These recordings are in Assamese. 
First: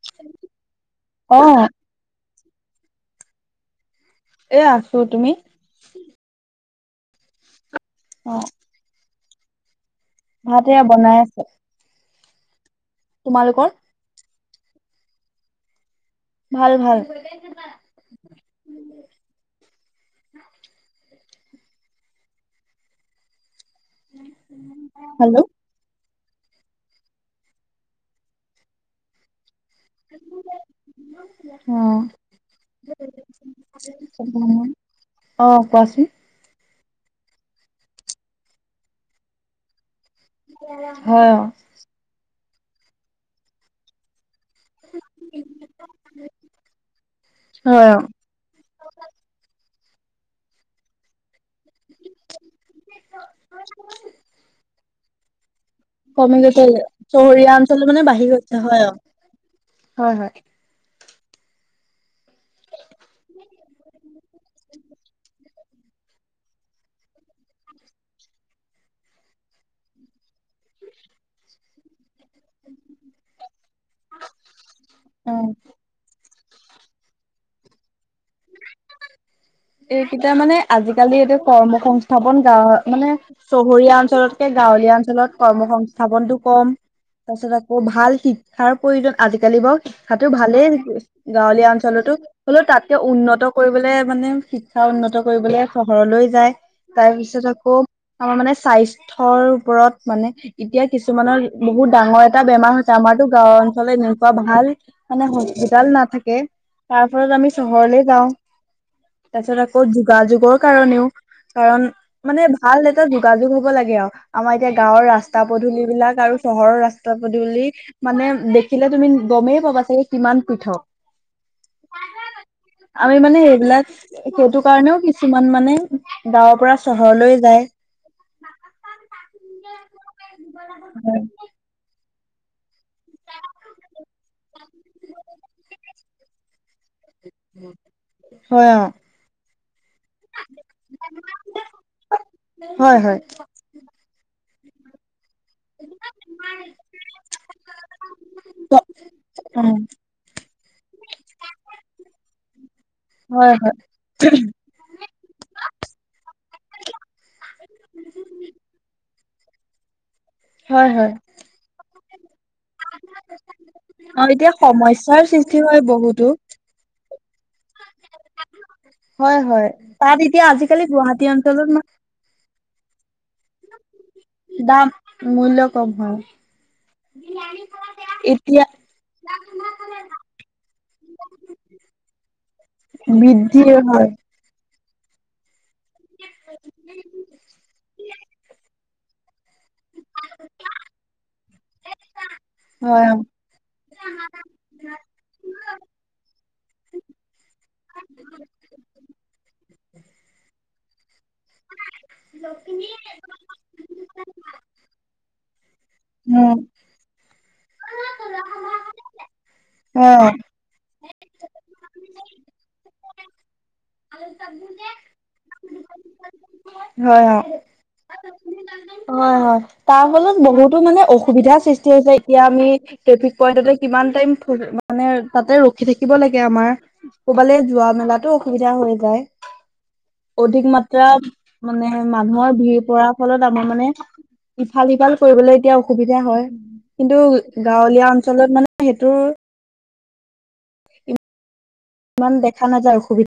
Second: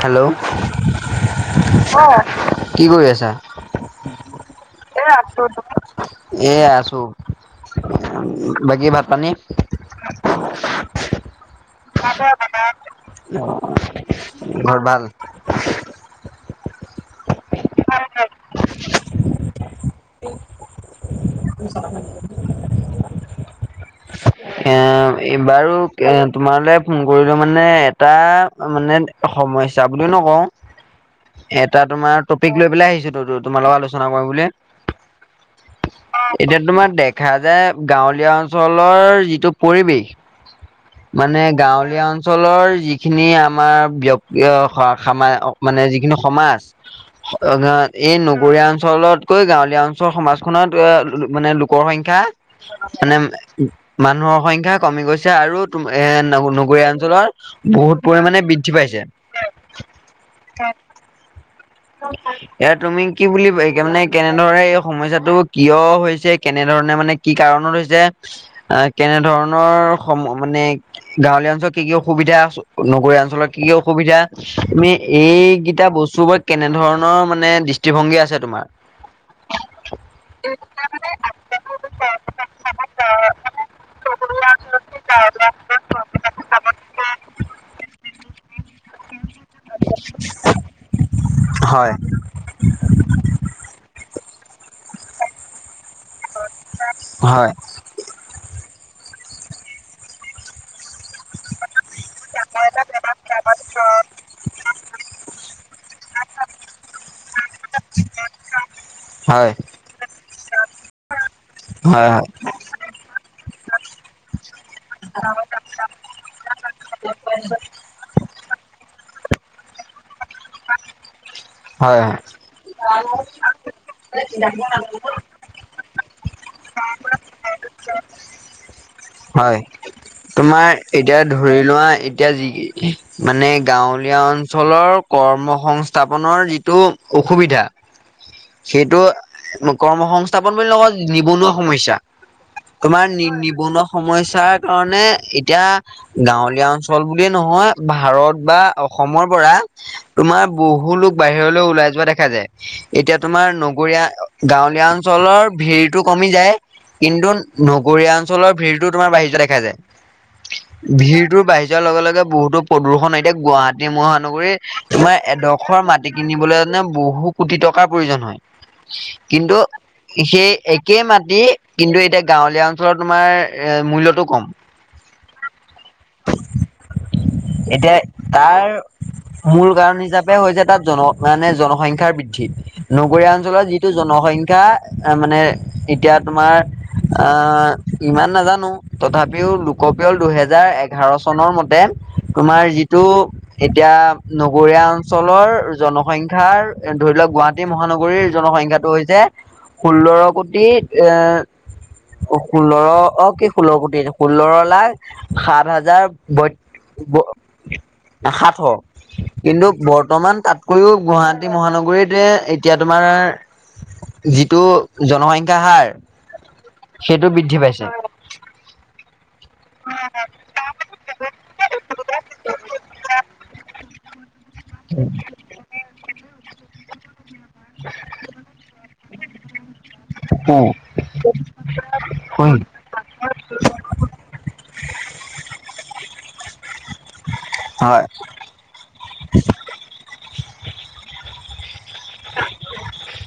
হেল্ল', অ অ, কি কৰি আছা? এ আছো, এ আছো। বাকী ভাত-পানী? ভাতে বনাই আছে। ঘৰত তোমালোকৰ ভাল? ভাল-ভাল। এ হেল্ল' অ বাৰু এ তোমালে ফোন কৰিলো মানে এটা মানে সমস্যা বুলিও নকওঁ। এটা তোমাৰ টপিক লৈ পেলাই আহিছো ত তোমাৰ লগত আলোচনা কৰো বুলি। আহ কোৱাচোন। এতিয়া তোমাৰ দেখা যায় গাঁৱলীয়া অঞ্চলৰ যিটো পৰিৱেশ। হয় অ মানে গাঁৱলীয়া অঞ্চলৰ যিখিনি আমাৰ ব্যক য় স সামা অক মানে যিখিনি সমাজ, হয় অ এই নগৰীয়া অঞ্চলত কৈ গাঁৱলীয়া অঞ্চল সমাজখনত মানে লোকৰ সংখ্যা মানে মানুহৰ সংখ্যা কমি গৈছে আৰু এ কমি গৈছে নগৰীয়া অঞ্চলৰ চহৰীয়া অঞ্চল বহুত মানে বাঢ়ি পৰিমাণে গৈছে বৃদ্ধি হয় অ পাইছে। হয়, হয়। এয়া তুমি কি বুলি মানে কেনে ধৰে এই সমস্যাটো কিয় হৈছে কেনেধৰণে মানে কি কাৰণত হৈছে, আহ কেনেধৰণৰ সম মান নে গাঁৱলীয়া অঞ্চল কি কি অসুবিধা, নগৰীয়া অঞ্চলত কি কি অসুবিধা, তুমি অ এইকেইটা বস্তুবোৰ কেনে ধৰণৰ মানে দৃষ্টিভংগী আছে তোমাৰ? এইকেইটা মানে আজিকালি এইটো কৰ্ম সংস্থাপন গাঁৱত মানে চহৰীয়া অঞ্চলতকে গা গাঁৱলীয়া অঞ্চলত কৰ্ম সংস্থাপনটো কম। তাৰ পিছত আকৌ ভাল শিক্ষাৰ প্ৰয়োজন, আজিকালি বাৰু শিক্ষাটো ভালেই গাঁৱলীয়া হয় অঞ্চলতো হ'লেও তাতকে উন্নত কৰিবলে মানে শিক্ষা উন্নত কৰিবলে চহৰলৈ যায়, তাৰপিছত হয় আকৌ আমাৰ মানে স্বাস্থ ৰ ওপৰত মানে এতিয়া কিছুমানৰ বহুত ডাঙৰ এটা বেমাৰ হৈছে, আমাৰতো গাঁও অঞ্চলত এনেকুৱা ভাল মানে হস্পিতাল নাথাকে। তাৰ ফলত আমি চহৰলে যাওঁ হয় তাৰপিছত আকৌ যোগাযোগৰ কাৰণেও। কাৰণ হয় মানে ভাল এটা যোগাযোগ হ'ব লাগে আৰু আমাৰ এতিয়া গাঁওৰ ৰাস্তা পদূল বিলাক আৰু চহৰৰ ৰাস্তা পদূলি, মানে দেখিলে তুমি গমেই পাবা চাগে কিমান পৃথক। হয় হয় আমি মানে সেইবিলাক সেইটো কাৰণেও কিছুমান মানে গাঁৱৰ পৰা চহৰলৈ যায়। হয় তোমাৰ এতিয়া ধৰি লোৱা এতিয়া যি মানে গাঁৱলীয়া অঞ্চলৰ কৰ্ম সংস্থ নৰ যিটো অসুবিধা হয় অ সেইটো কৰ্মসস্থাপন বুলি নকও নিবনুৱা সমস্যা হয় তোমাৰ হয় নি নিবনুৱা সমস্যাৰ কাৰণে এই এতিয়া গাঁৱলীয়া অঞ্চল বুলিয়ে নহয় ভাৰত বা উ অসমৰ পৰা তোমাৰ বহুত বহু লোক বাহিৰলৈ ওলাই যোৱা দেখা যায়। এতিয়া তোমাৰ হয় হয় নগৰীয়া গাঁৱলীয়া অঞ্চলৰ ভেৰি টো কমি যায় কিন্তু নগৰিয়া অনচলৰ ভিৰতো তোমাৰ বাৰি যোৱা দেখা যায় হয় হয় ভিৰটোৰ বাঢ়ি যোৱাৰ লগে লগে বহুত টো প্ৰদূষণ এতিয়া গুৱাহাটী অ এতিয়া মহানগৰীৰ তোমাৰ সমস্যাৰ সৃষ্টি এডখ হয় এডখৰ মাটি বহুতো কিনিবলৈ কাৰনে বহুত কোটি টকাৰ প্ৰয়োজন হয়। হয় কিন্তু হয় তাত এতিয়া সেই আজিকালি একেই গুৱাহাটী মাটি অঞ্চলত কিন্তু এতিয়া গাঁৱলীয়া তোমাৰ মূল্যটো কম। মূল্যয় কম হয় এতিয়া এতিয়া তাৰ মূল কাৰণ হিচাপে হৈছে তাত জন মানে জনসংখ্যাৰ বৃদ্ধি নগৰীয়া বৃদ্ধি অঞ্চলৰ যিটো হয় জন জনসংখ্যা মানে এতিয়া তোমাৰ আ ইমান নাজানো তথাপিও লোকপিয়ল দুহেজাৰ এঘাৰ চনৰ মতে তোমাৰ যিটো হয় এতিয়া নগৰীয়া অঞ্চলৰ জনসংখ্যাৰ ধৰি লওক গুৱাহাটী মহানগৰীৰ জনসংখ্যাটো হৈছে ষোল্ল কোটি এ ষোল্ল অ', কি ষোল্ল কোটি ষোল্ল লাখ সাত হাজাৰ উম বয়ত সাতশ। কিন্তু হয় বৰ্তমান তাতকৈও গুৱাহাটী মহানগৰীতে এতিয়া তোমাৰ। যিটো জনসংখ্যা হাৰ হয় সেইটো বৃদ্ধি পাইছে। অ হয় হয় তাৰ ফলত বহুতো মানে অসুবিধাৰ সৃষ্টি হৈছে এতিয়া আমি ট্ৰেফিক পইন্টতে কিমান টাইম মানে তাতে ৰখি থাকিব লাগে আমাৰ ক'বালে যোৱা মেলাতো অসুবিধা হৈ যায়। অধিক মাত্ৰা মানে মানুহৰ হয়, ভিৰ পৰাৰ ফলত আমাৰ মানে ইফাল সিফাল কৰিবলৈ এতিয়া অসুবিধা হয় কিন্তু হয়। গাঁৱলীয়া অঞ্চলত মানে সেইটো ইমান দেখা নাযায় অসুবিধা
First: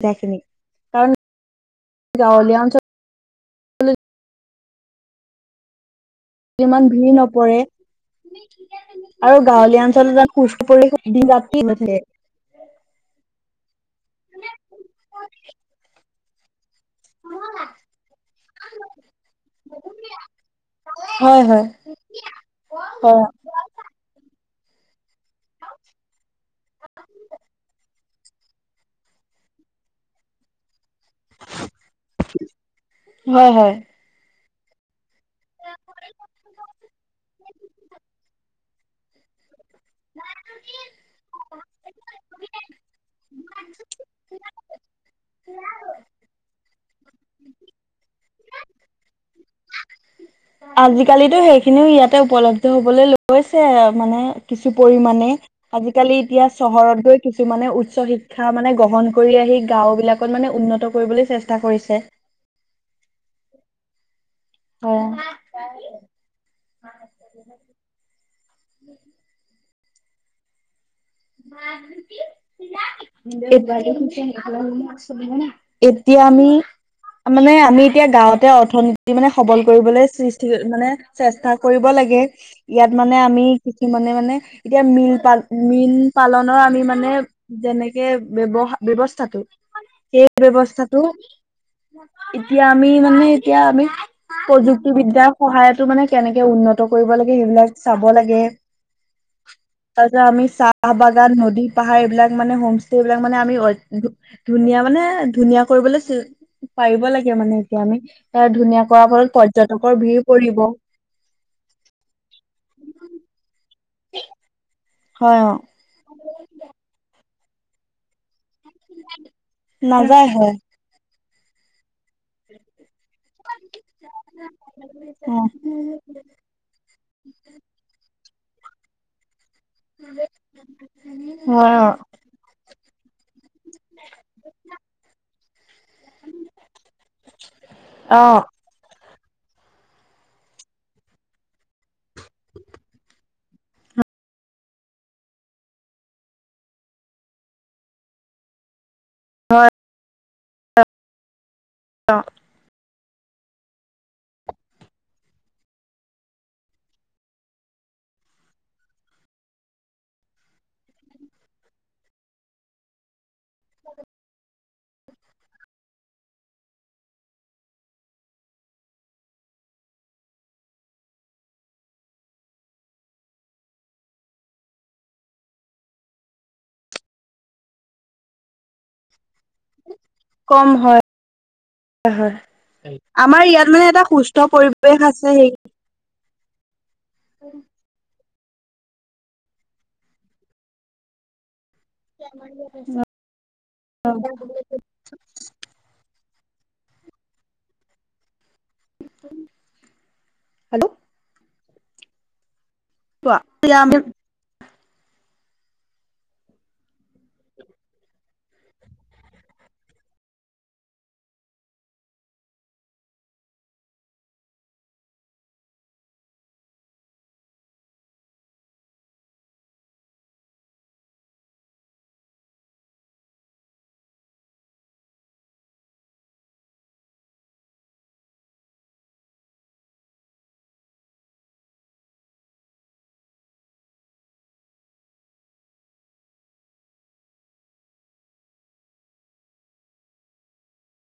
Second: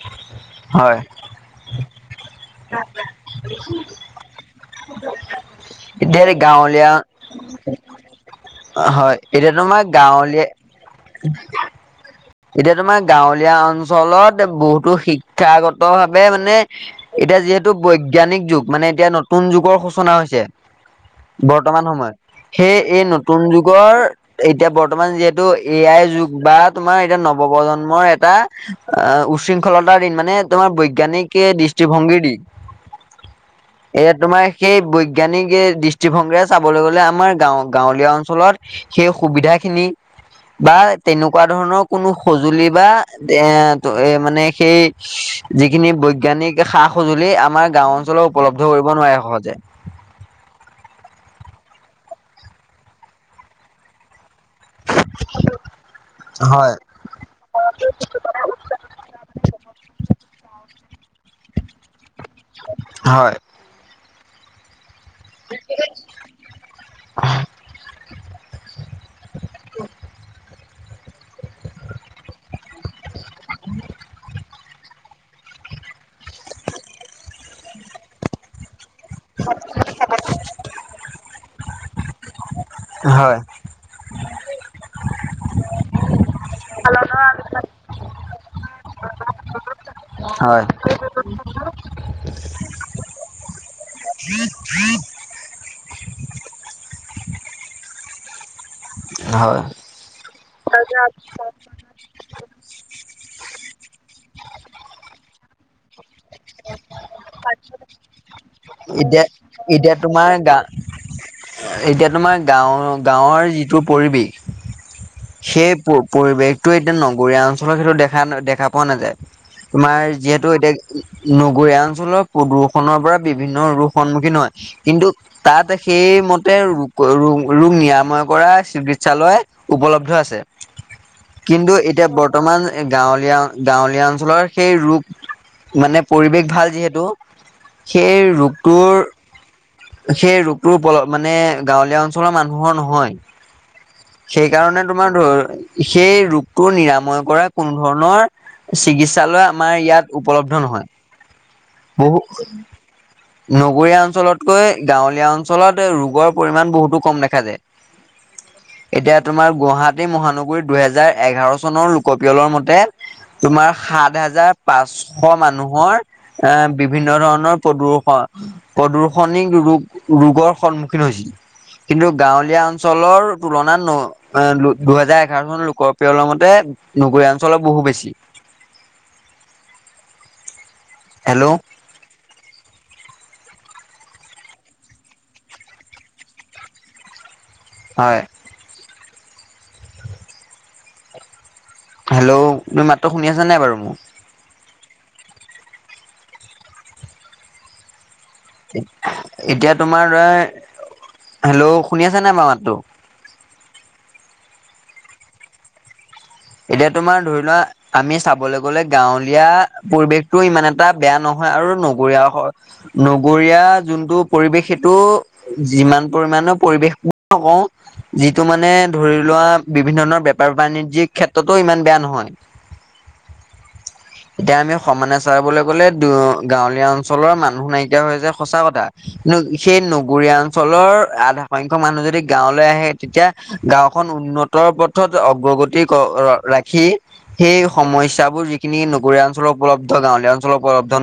[unintelligible] কাৰণ গাঁওত [unintelligible] এ দেৰ ইমান গাঁৱলীয়া ভিৰ নপৰে। হয় আৰু এতিয়া গাঁৱলীয়া তোমাৰ অঞ্চলত সুস্থ পৰিৱেশ দিন ৰাতি গাঁৱলীয়া হৈ থাকে। এতিয়া তোমাৰ গাঁৱলীয়া অঞ্চলত বহুতো শিক্ষাগত ভাৱে মানে এতিয়া যিহেতু বৈজ্ঞানিক যুগ মানে এতিয়া নতুন যুগৰ সূচনা হৈছে হয় হয় বৰ্তমান সময়ত সেই এই হয় নতুন যুগৰ এতিয়া বৰ্তমান যিহেতু এ আইৰ যুগ বা তোমাৰ প্ৰজন্মৰ এটা উশৃংখলতাৰ দিন মানে তোমাৰ বৈগ বজ্ঞানিকে দৃষ্টিভংগী দি হয় হয়। এ তোমাৰ সেই বজ্ঞা জ্ঞান দৃষ্টিভংগীৰে চাবলৈ গলে আমাৰ গ গাঁৱলীয়া অনচলত সেই সুবিধা খিনি বা তেনেকুৱা ধৰণৰ কোনো সজুলি বা মানে সেই যিখিন বজ্ঞানিক সা সঁজুলি আমাৰ গাওঁ অঞ্চলত উপলব্ধ কৰিব নোৱাৰে সহজে। আজিকালিতো সেইখিনিও ইয়াতে উপলব্ধ হবলৈ লৈছে মানে কিছু পৰিামানে আজিকালি এতিয়া হয় চহৰত গৈ কিছুমানে উচ্চ শিক্ষা মানে গ্ৰহণ কৰি আহ আহি গাওঁ বিলাকত মানে উন্নত কৰিবলৈ চেষ্টা কৰিছে। হয়। অ। [inaudible] খু ভাল ম আ। এতিয়া আমি মানে আমি এতিয়া গাঁৱতে অৰ্থনীতি য মানে সবল কৰিবলৈ সৃষ্টি মানে চেষ্টা কৰিব লাগে। ইয়াত মানে হয় আমি কিছু মানে মানে এতিয়া মিল পাল মিল পালনৰ আমি মানে যেনেকে বৱ ব্যৱস্থাটো সেই হয় ব্যৱস্থাটো এতিয়া আমি মানে এতিয়া আমি প্ৰযুক্তিবিদ্যাৰ সহায়ত ত আমি মানে কেনেকে উন্নত কৰিব লাগে সেইবিলাক চাব লাগে, হয় তাৰপিছত আমি চা টো চাহ বাগান নদী পাহাৰ এইবিলাক মানে হোম ষ্টে এইবিলাক মানে আমি ধুনীয়া মানে ধুনীয়া কৰিবলৈ চি পাৰিব লাগে মানে এতিয়া আমি এ ধুনীয়া কৰ এতিয়া ফলত এতিয়া পৰ্যটকৰ ভিৰ তোমাৰ গা পৰিব। এতিয়া তোমাৰ গাঁও গাঁৱৰ যিটো পৰিৱেশ হয় অ সেই পৰিৱেশটো এতিয়া নগৰীয়া অঞ্চলৰ সেইটো দেখা ন দে দেখা পোৱা নাযায় তোমাৰ নাযায় যিহেতু হয় এতিয়া নগৰীয়া অঞ্চলৰ প্ৰদূৰষণৰ পৰা বিভিন্ন ৰোগ সন্মুখীন হয়, কিন্তু অ তাত সেইমতে ৰোগ ৰ ৰোগ নিৰাময় কৰা চিকিৎসালয় উপলব্ধ আছে। কিন্তু হয় অ এতিয়া বৰ্তমান গাঁৱলীয়া গাঁৱলীয়া অঞ্চলৰ সেই ৰূপ মানে পৰিৱেশ ভাল যিহেতু সেই অ ৰোগটোৰ সেই ৰোগটোৰ মানে গাঁৱলীয়া অঞ্চলৰ মানুহৰ নহয়। সেইকাৰণে তোমাৰ ধৰ সেই ৰোগটো নিৰাময় কৰা কোনো ধৰণৰ চিকিৎসালয় আমাৰ ইয়াত উপলব্ধ নহয়। বহু নগৰীয়া অঞ্চলতকৈ গাঁৱলীয়া অঞ্চলত ৰোগৰ পৰিমাণ বহুতো কম দেখা যায়। এতিয়া তোমাৰ গুৱাহাটী মহানগৰীত দুহেজাৰ এঘাৰ চনৰ লোকপিয়লৰ মতে তোমাৰ সাত হাজাৰ পাঁচশ মানুহৰ এ বিভিন্ন ধৰণৰ প্ৰদূষন প্ৰদূষনিক ৰোগ ৰোগৰ সন্মুখীন হৈছিল, কিন্তু গাঁৱলীয়া অঞ্চলৰ তুলনাত ন দুহেজাৰ এঘাৰ চন লোকৰ প্ৰিয়লৰ মতে নগৰীয়া অঞ্চলৰ বহু বেছি। [inaudible] কম হয় হেল্ল' হয়। আমাৰ ইয়াত মানে এটা সুস্থ পৰিৱেশ আছে সেই উ [unintelligible] হয়। হেল্ল' তুমি মাত্ৰ শুনি আছা নাই বাৰু মোক? এতিয়া তোমাৰ দৰা হেল্ল' হেল্ল' শুনি আছে নাই বাৰ মাতো। [unintelligible] এতিয়া তোমাৰ ধৰি লোৱা আমি চাবলৈ গলে গাঁৱলীয়া পৰিৱেশতটো ইমান এটা বেয়া নহ হয় আৰু নগৰীয়া হ নগৰীয়া পৰিৱেশ সেইটো যিমান পৰিমাণে পৰিৱেশ নকও যিটো মানে ধৰি লোৱা বিভিন্ন ধৰণৰ বেপাৰ বাণিজ্যিক ক্ষেত্ৰতো ইমান বেয়া নহয়। এতিয়া আমি সমানে চাবলৈ গলে গাঁৱলীয়া অঞ্চলৰ মানুহ নাইকিয়া হৈ যে সঁচা কথা। সেই নগৰীয়া অঞ্চলৰ আধা সংখ্য মানুহ যদি গাঁৱলৈ আহে তেতিয়া গাঁওখন উন্নত পথত অগ্ৰগতি ৰাখি সেই সমস্যাবোৰ যিখিনি নগৰীয়া অঞ্চলৰ উপলব্ধ গাঁৱলীয়া অঞ্চলৰ উপলব্ধ